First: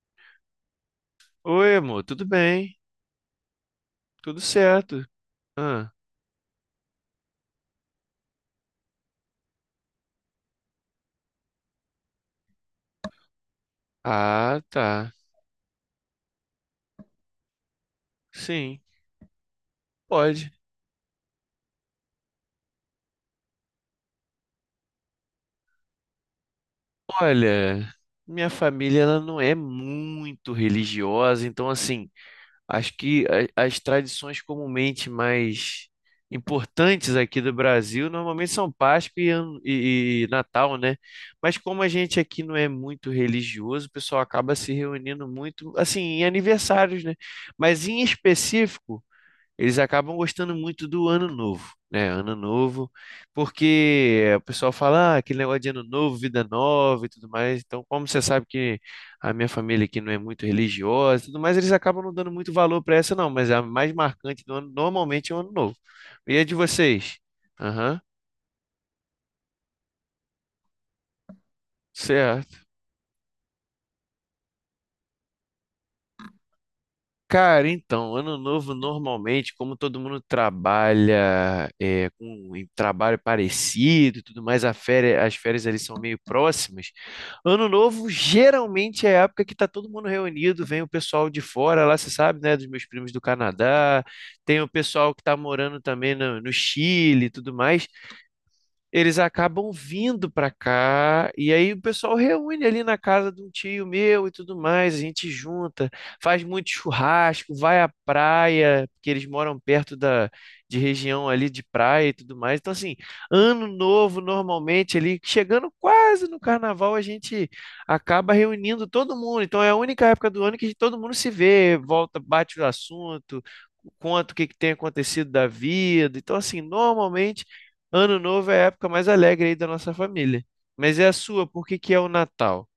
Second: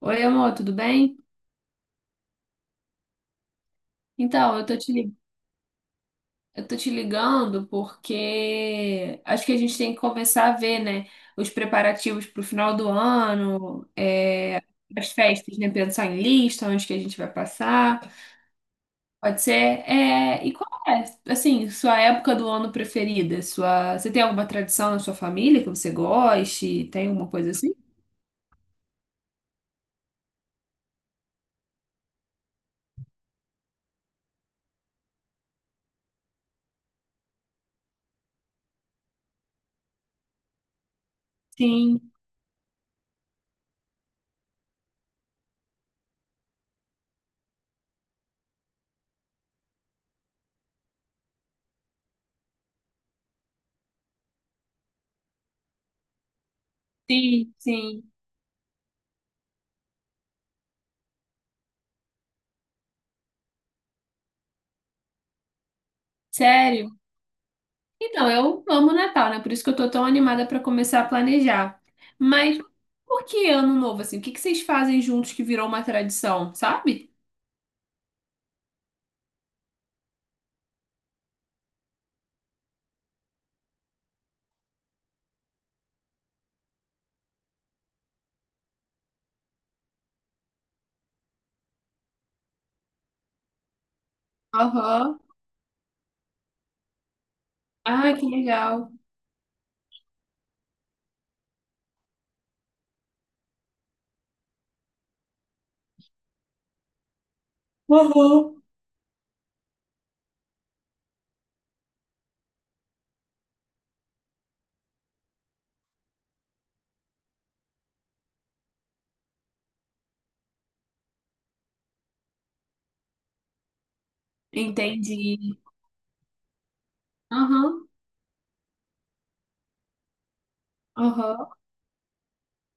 Oi, amor, tudo bem? Oi, amor, tudo bem? Tudo Então, certo? Ah, eu tô te ligando porque acho que a gente tem que começar a ver, né, os preparativos pro final do ano, tá. as festas, né, pensar em lista, onde que a gente vai passar, Sim, pode ser. É, pode. e qual é, assim, sua época do ano preferida? Sua, você tem alguma tradição na sua família que você goste? Tem alguma coisa assim? Olha, minha família ela não é muito religiosa, então assim, acho que as tradições comumente mais importantes aqui do Brasil normalmente são Páscoa e Natal, né? Mas como a Sim, gente aqui não é muito religioso, o pessoal acaba se reunindo muito, assim, em aniversários, né? Mas em específico eles acabam gostando muito do Ano Novo, né? Ano Novo, porque o pessoal fala ah, aquele negócio de Ano Novo, vida nova e tudo sim, mais. Então, sim. como você sabe que a minha família aqui não é muito religiosa e tudo mais, eles acabam não dando muito valor para essa, não. Mas a mais marcante do ano normalmente é o Ano Novo. E a de Sério? vocês? Aham. Então, eu amo Natal, né? Por isso que eu tô tão animada pra começar a planejar. Cê- Mas por que ano novo, assim? O que que vocês fazem juntos que virou uma tradição, sabe? Cara, então, ano novo normalmente, como todo mundo trabalha é, com um trabalho parecido e tudo mais, as férias ali são meio próximas. Ano novo geralmente é a época que tá todo mundo reunido, vem o pessoal de fora lá, você sabe, né, dos meus primos do Canadá, tem o pessoal Aham. que tá morando também no Chile e tudo mais, Ah, que legal. eles acabam vindo para cá e aí o pessoal reúne ali na casa de um tio meu e tudo mais, a gente junta, faz muito churrasco, vai à Aham. praia, porque eles moram perto da de região ali de praia e tudo mais. Então assim, ano novo normalmente ali chegando quase no carnaval a gente acaba reunindo todo mundo. Então é a única época do ano que todo mundo se vê, volta, bate o assunto, conta o que que tem acontecido da Entendi. vida. Então assim, normalmente Aham. Ano Novo é a época mais alegre aí da nossa família. Mas é a sua, Aham. por que que é o Natal?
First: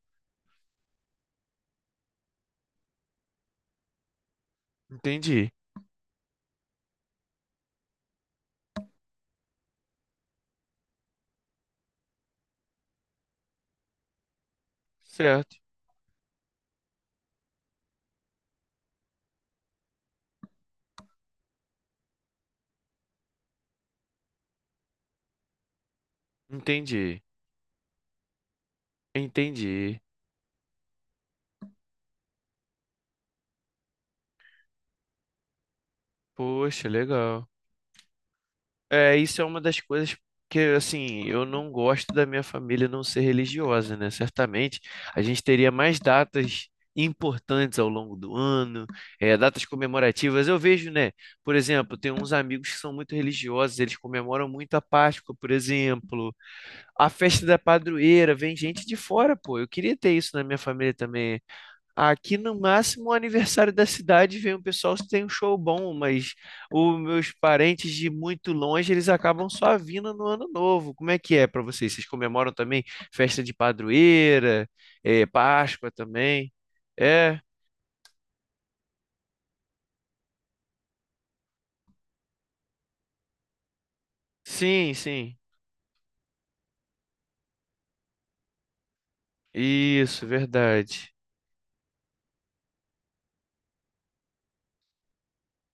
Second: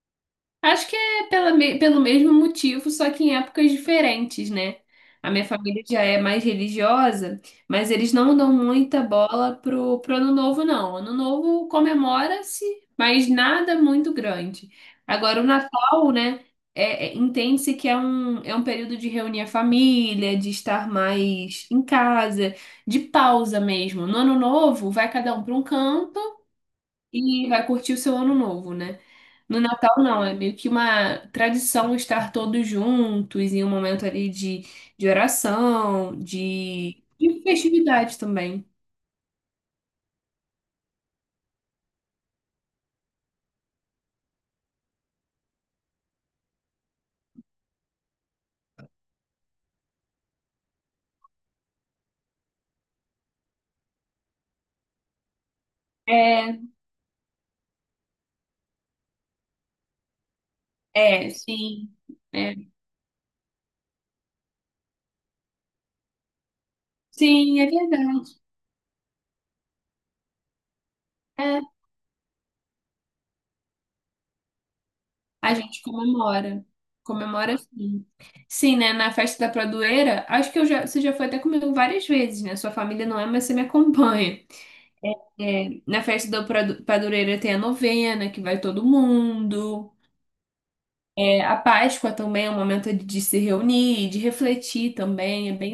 Acho que é pelo mesmo motivo, só que em épocas diferentes, né? A minha Entendi. família já é mais religiosa, mas eles não dão muita bola pro Ano Novo, não. Ano Novo comemora-se, mas nada muito grande. Agora, o Certo. Natal, né? Entende-se que é é um período de reunir a família, de estar mais em casa, de pausa mesmo. No Ano Novo, vai cada um para um canto Entendi. e vai curtir o seu ano novo, né? No Natal, Entendi. não, é meio que uma tradição estar todos juntos em um momento ali de oração, Poxa, de legal. festividade também. É, isso é uma das coisas que, assim, eu não gosto da minha família não ser religiosa, né? Certamente a gente teria mais datas importantes ao longo do ano, é, datas comemorativas. Eu vejo, né? Por exemplo, tem uns amigos que são muito religiosos, eles comemoram muito a Páscoa, por exemplo. É, A festa da padroeira, vem gente de fora, pô. Eu queria ter isso na minha família é, também. sim. Aqui É. no máximo o aniversário da cidade vem um pessoal que tem um show bom, mas os meus Sim, é parentes de verdade. muito longe, eles acabam só vindo no ano novo. Como é que é É, pra vocês? Vocês comemoram também festa de padroeira, a gente Páscoa também? comemora. É, Comemora sim. Sim, né? Na festa da Pradoeira, acho que você já foi até comigo várias vezes, né? Sua família não é, mas você me acompanha. sim, sim. É, na festa da Pradoeira tem a novena, que vai todo mundo. Isso, verdade. É, a Páscoa também é um momento de se reunir, de refletir também, é bem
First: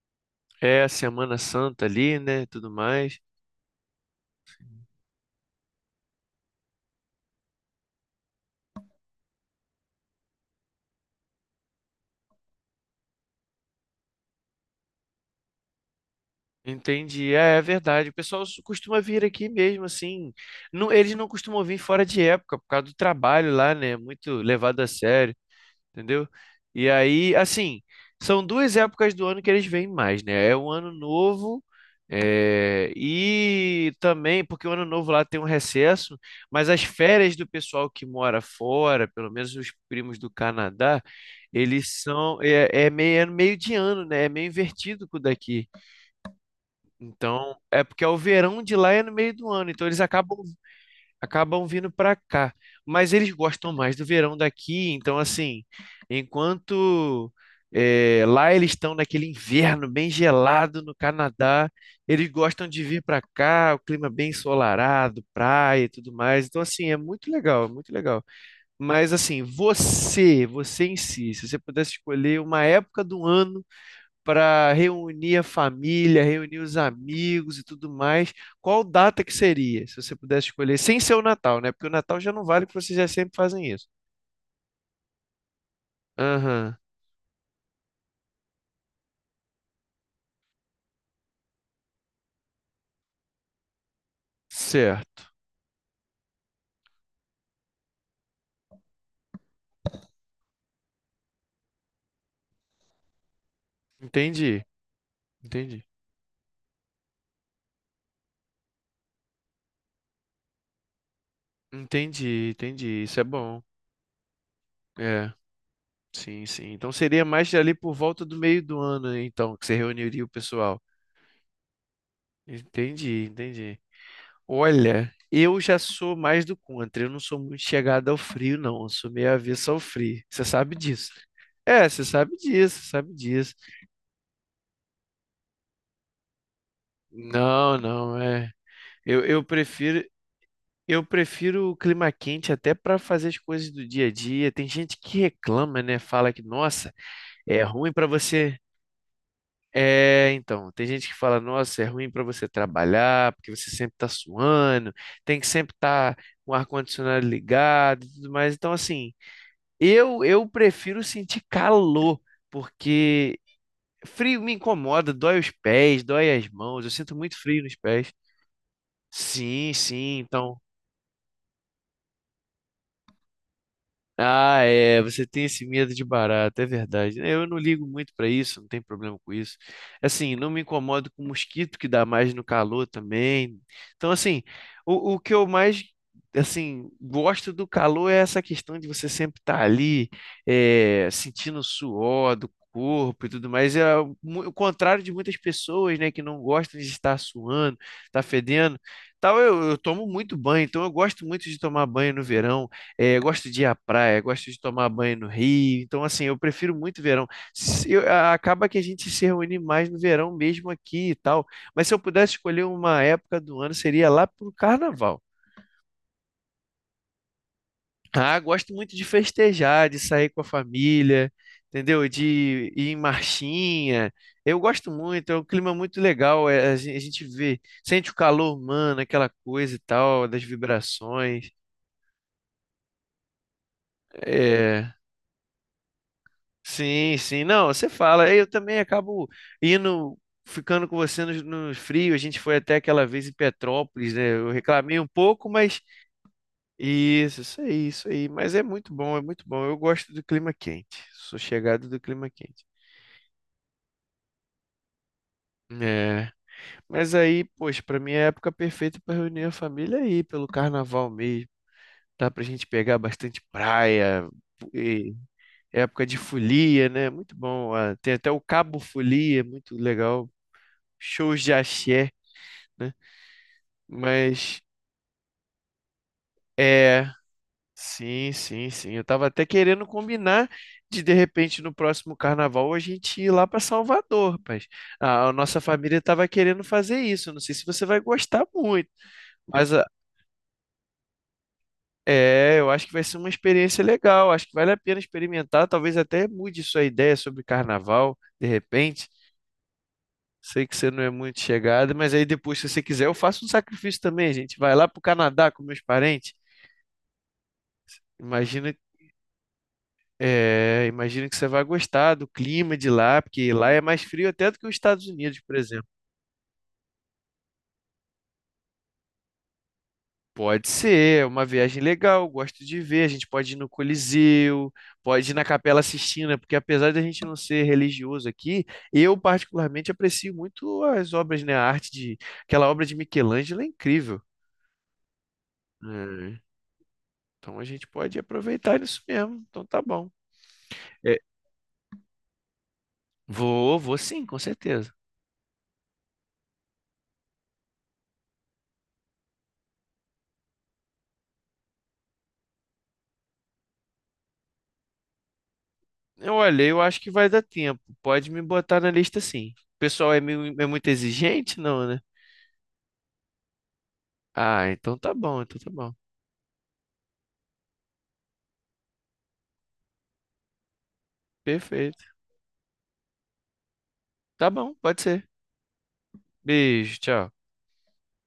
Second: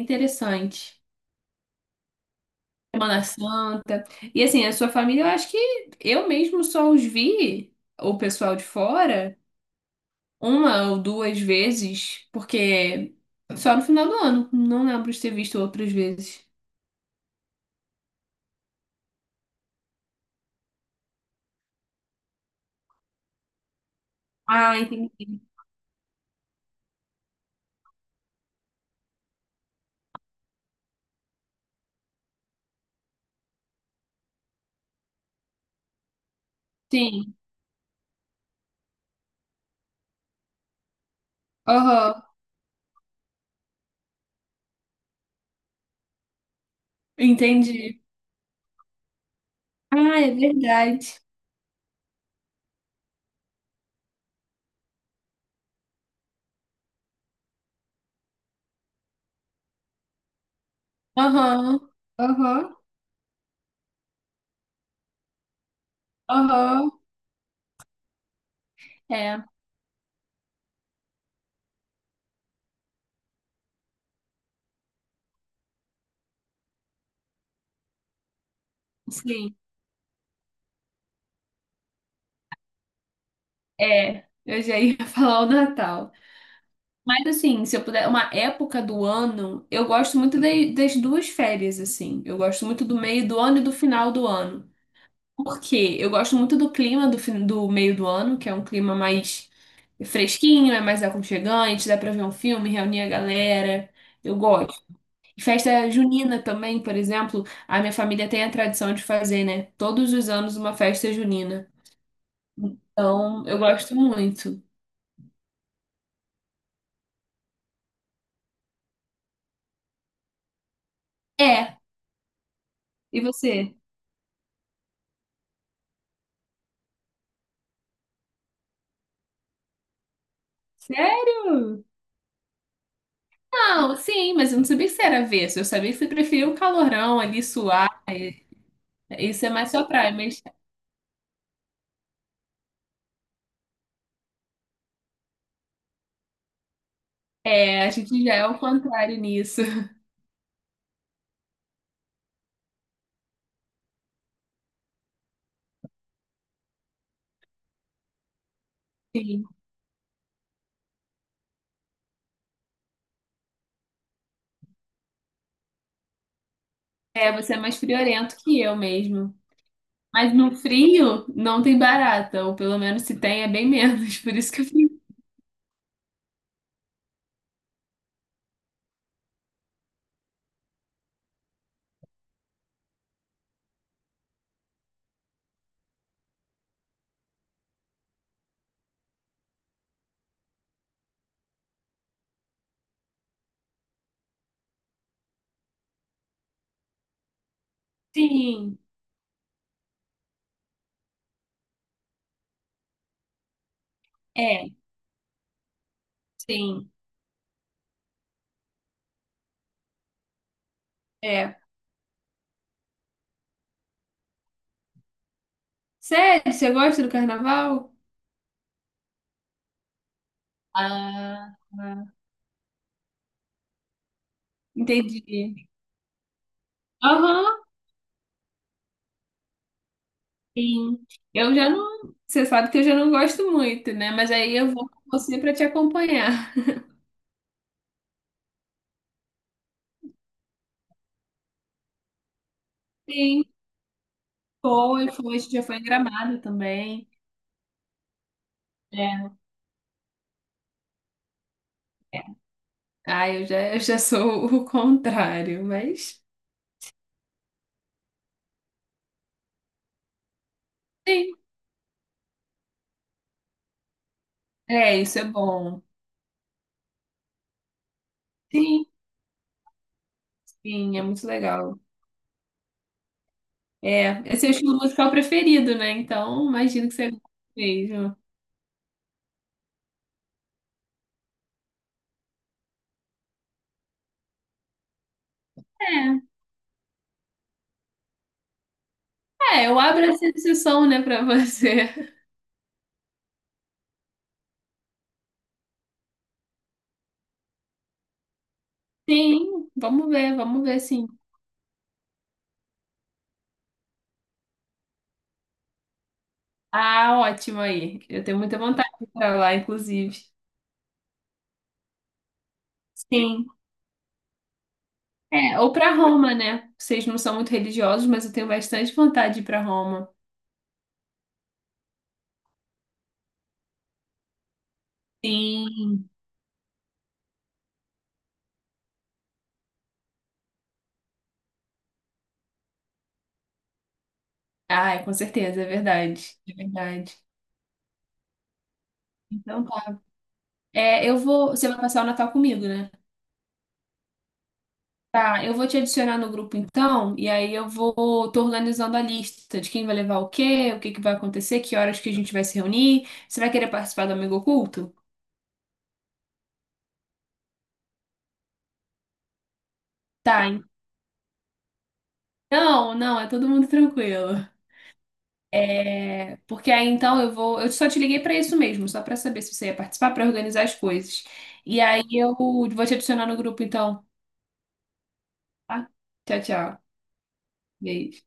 É a interessante. Semana Santa ali, né? Tudo mais. Semana Santa. E assim, a sua família, eu acho que eu mesmo só os vi, o pessoal de fora, uma ou duas vezes, porque só no final do ano. Não lembro de ter visto outras vezes. Entendi, é, é verdade. O costuma vir aqui mesmo, assim. Não, eles não costumam vir fora de época, por causa do trabalho lá, né? Muito Ah, levado a entendi. sério, entendeu? E aí, assim, são duas épocas do ano que eles vêm mais, né? É o ano novo, é, e também, porque o ano novo lá tem um recesso, mas as férias Sim. do pessoal que mora fora, pelo menos os primos do Canadá, eles Aham. são, é, é meio de ano, né? É meio invertido com o daqui. Então, é Entendi. porque é o verão de lá é no meio do ano, então eles Ah, é verdade. acabam vindo para cá. Mas eles gostam mais do verão daqui, então assim, enquanto lá eles estão naquele inverno bem gelado no Canadá, Aham. eles gostam Aham. de vir para cá, o clima bem ensolarado, praia e tudo mais. Então assim, Aham. é muito legal, é muito legal. Mas É, assim, você em si, se você pudesse escolher uma época do ano para reunir a família, reunir os amigos e tudo mais, qual data que sim. seria, se você pudesse escolher, sem ser o Natal, né? Porque o Natal já não vale, porque vocês já sempre fazem isso. É. Eu já ia falar o Natal. Aham, Mas assim, se eu puder, uma época do ano, eu gosto muito das duas férias, assim. Eu gosto muito do meio do ano e do final do ano. certo. Por quê? Eu gosto muito do clima do meio do ano, que é um clima mais fresquinho, é mais aconchegante, dá pra ver um filme, reunir a galera. Eu Entendi, gosto. E entendi. festa junina também, por exemplo, a minha família tem a tradição de fazer, né? Todos os anos uma festa junina. Entendi, entendi. Isso é Então, eu bom. gosto muito. É, sim, sim. Então seria mais ali por volta do meio do ano, então, que você reuniria o pessoal. É. E Entendi, você? entendi. Olha, eu já sou mais do contra. Eu não sou muito chegado ao frio, não. Eu sou meio avesso ao frio. Você sabe disso, né? Sério? É, você sabe disso, você sabe disso. Não, sim, mas eu não sabia que você era avesso. Eu sabia que você preferia o calorão ali, Não, suar. não, é. Eu, eu Isso é mais sua prefiro, praia, mas eu prefiro o clima quente até para fazer as coisas do dia a dia. Tem gente que reclama, né? Fala que, nossa, é é, a ruim para gente já é você. o contrário nisso. É, então, tem gente que fala, nossa, é ruim para você trabalhar, porque você sempre tá suando, tem que sempre estar com o ar-condicionado ligado e tudo mais. Então, assim. Sim. Eu prefiro sentir calor, porque frio me incomoda, dói os pés, dói as mãos, eu sinto É, muito você é frio nos mais pés. friorento que eu mesmo. Sim, sim, Mas no então. frio não tem barata, ou pelo menos se tem é bem menos, por isso que Ah, eu fico. é, você tem esse medo de barato, é verdade, né? Eu não ligo muito pra isso, não tem problema com isso. Assim, não me incomodo com mosquito que dá mais no calor também. Então, assim, o que eu mais assim gosto do calor é essa questão de você sempre estar ali, é, sentindo o suor do corpo e tudo mais. É o contrário de muitas pessoas, né, que não gostam de estar suando, estar fedendo. Sim, Tal, eu tomo muito banho, então eu gosto muito de tomar banho no verão. É, gosto de ir à praia, gosto de é, tomar banho no Rio. Então, assim, eu prefiro sim, muito verão. Se eu- a- acaba que a gente se reúne mais no verão mesmo aqui e tal. é. Mas se eu pudesse escolher uma época do ano, seria lá pro carnaval. Sério, você gosta do carnaval? Ah, gosto muito de festejar, de sair com a família, Ah, entendeu? De ir em marchinha. Eu gosto muito, é um entendi. clima muito legal. É, a gente Aham, vê, sente o calor humano, aquela coisa e tal, das sim. vibrações. Eu já não. Você sabe que eu já não gosto muito, né? Mas aí eu vou É, com você para te acompanhar. sim, sim. Não, você fala. Eu também acabo indo, ficando com você nos no frio. A gente foi até aquela vez em Sim, Petrópolis, né? Eu reclamei um foi, pouco, já foi mas em Gramado também. isso aí, isso aí. Mas é muito bom, é É. muito bom. Eu gosto do clima quente. Sou chegado do É. clima quente. Ah, eu já sou o contrário, mas É. Mas aí, poxa, para mim é a época perfeita para reunir a família aí, pelo carnaval sim, mesmo. Dá pra gente pegar bastante praia, é, e isso é bom. época de folia, né? Muito bom. Ah, tem até o Cabo Sim, Folia, muito legal. sim, é muito Shows de legal. axé, né? É, esse é o Mas estilo musical preferido, né? Então, imagino que é, você goste mesmo. sim, sim, sim. Eu tava até querendo combinar de repente no próximo carnaval a gente ir lá para Salvador, rapaz. A nossa família É, tava querendo fazer isso. Não sei se você vai gostar muito, é, mas eu abro essa exceção, né, pra você. é, eu acho que vai ser uma experiência legal. Acho que vale a pena experimentar. Talvez até mude sua ideia sobre carnaval, de repente. Sim, vamos Sei que ver, você não sim. é muito chegada, mas aí depois, se você quiser, eu faço um sacrifício também, gente. Vai lá pro Canadá com meus parentes. Ah, ótimo aí. Eu tenho muita Imagina vontade de ir pra lá, inclusive. É, imagino que você vai gostar do clima de lá, Sim. porque lá é mais frio até do que os Estados Unidos, por É, ou exemplo. pra Roma, né? Vocês não são muito religiosos, mas eu tenho bastante vontade de ir pra Roma. Pode ser, é uma viagem legal, gosto de ver. A gente pode ir no Coliseu, pode ir na Capela Sim. Sistina, porque apesar de a gente não ser religioso aqui, eu particularmente aprecio muito as obras, né? A arte de aquela obra de Michelangelo é incrível. Ah, com certeza, é verdade. É, É verdade. então a gente pode aproveitar isso mesmo. Então Então tá tá. bom. É, eu É, vou. Você vai passar o Natal comigo, né? vou, vou sim, com certeza. Tá, eu vou te adicionar no grupo então, e aí eu vou. Tô organizando a lista de quem vai levar o quê, o que que vai acontecer, que horas que a gente vai se reunir. Você vai querer participar do Amigo Oculto? Eu olhei, eu acho que vai dar tempo. Pode me botar na lista sim. O pessoal é, Tá, meio, é muito exigente, não, né? então, não, é todo mundo tranquilo. Ah, então tá bom, então tá bom. É, porque aí então eu vou. Eu só te liguei para isso mesmo, só para saber se você ia participar, para organizar as coisas. E aí Perfeito. eu vou te adicionar no grupo, então. Tá bom, pode ser. Tá? Tchau, tchau. Beijo, tchau. Beijo.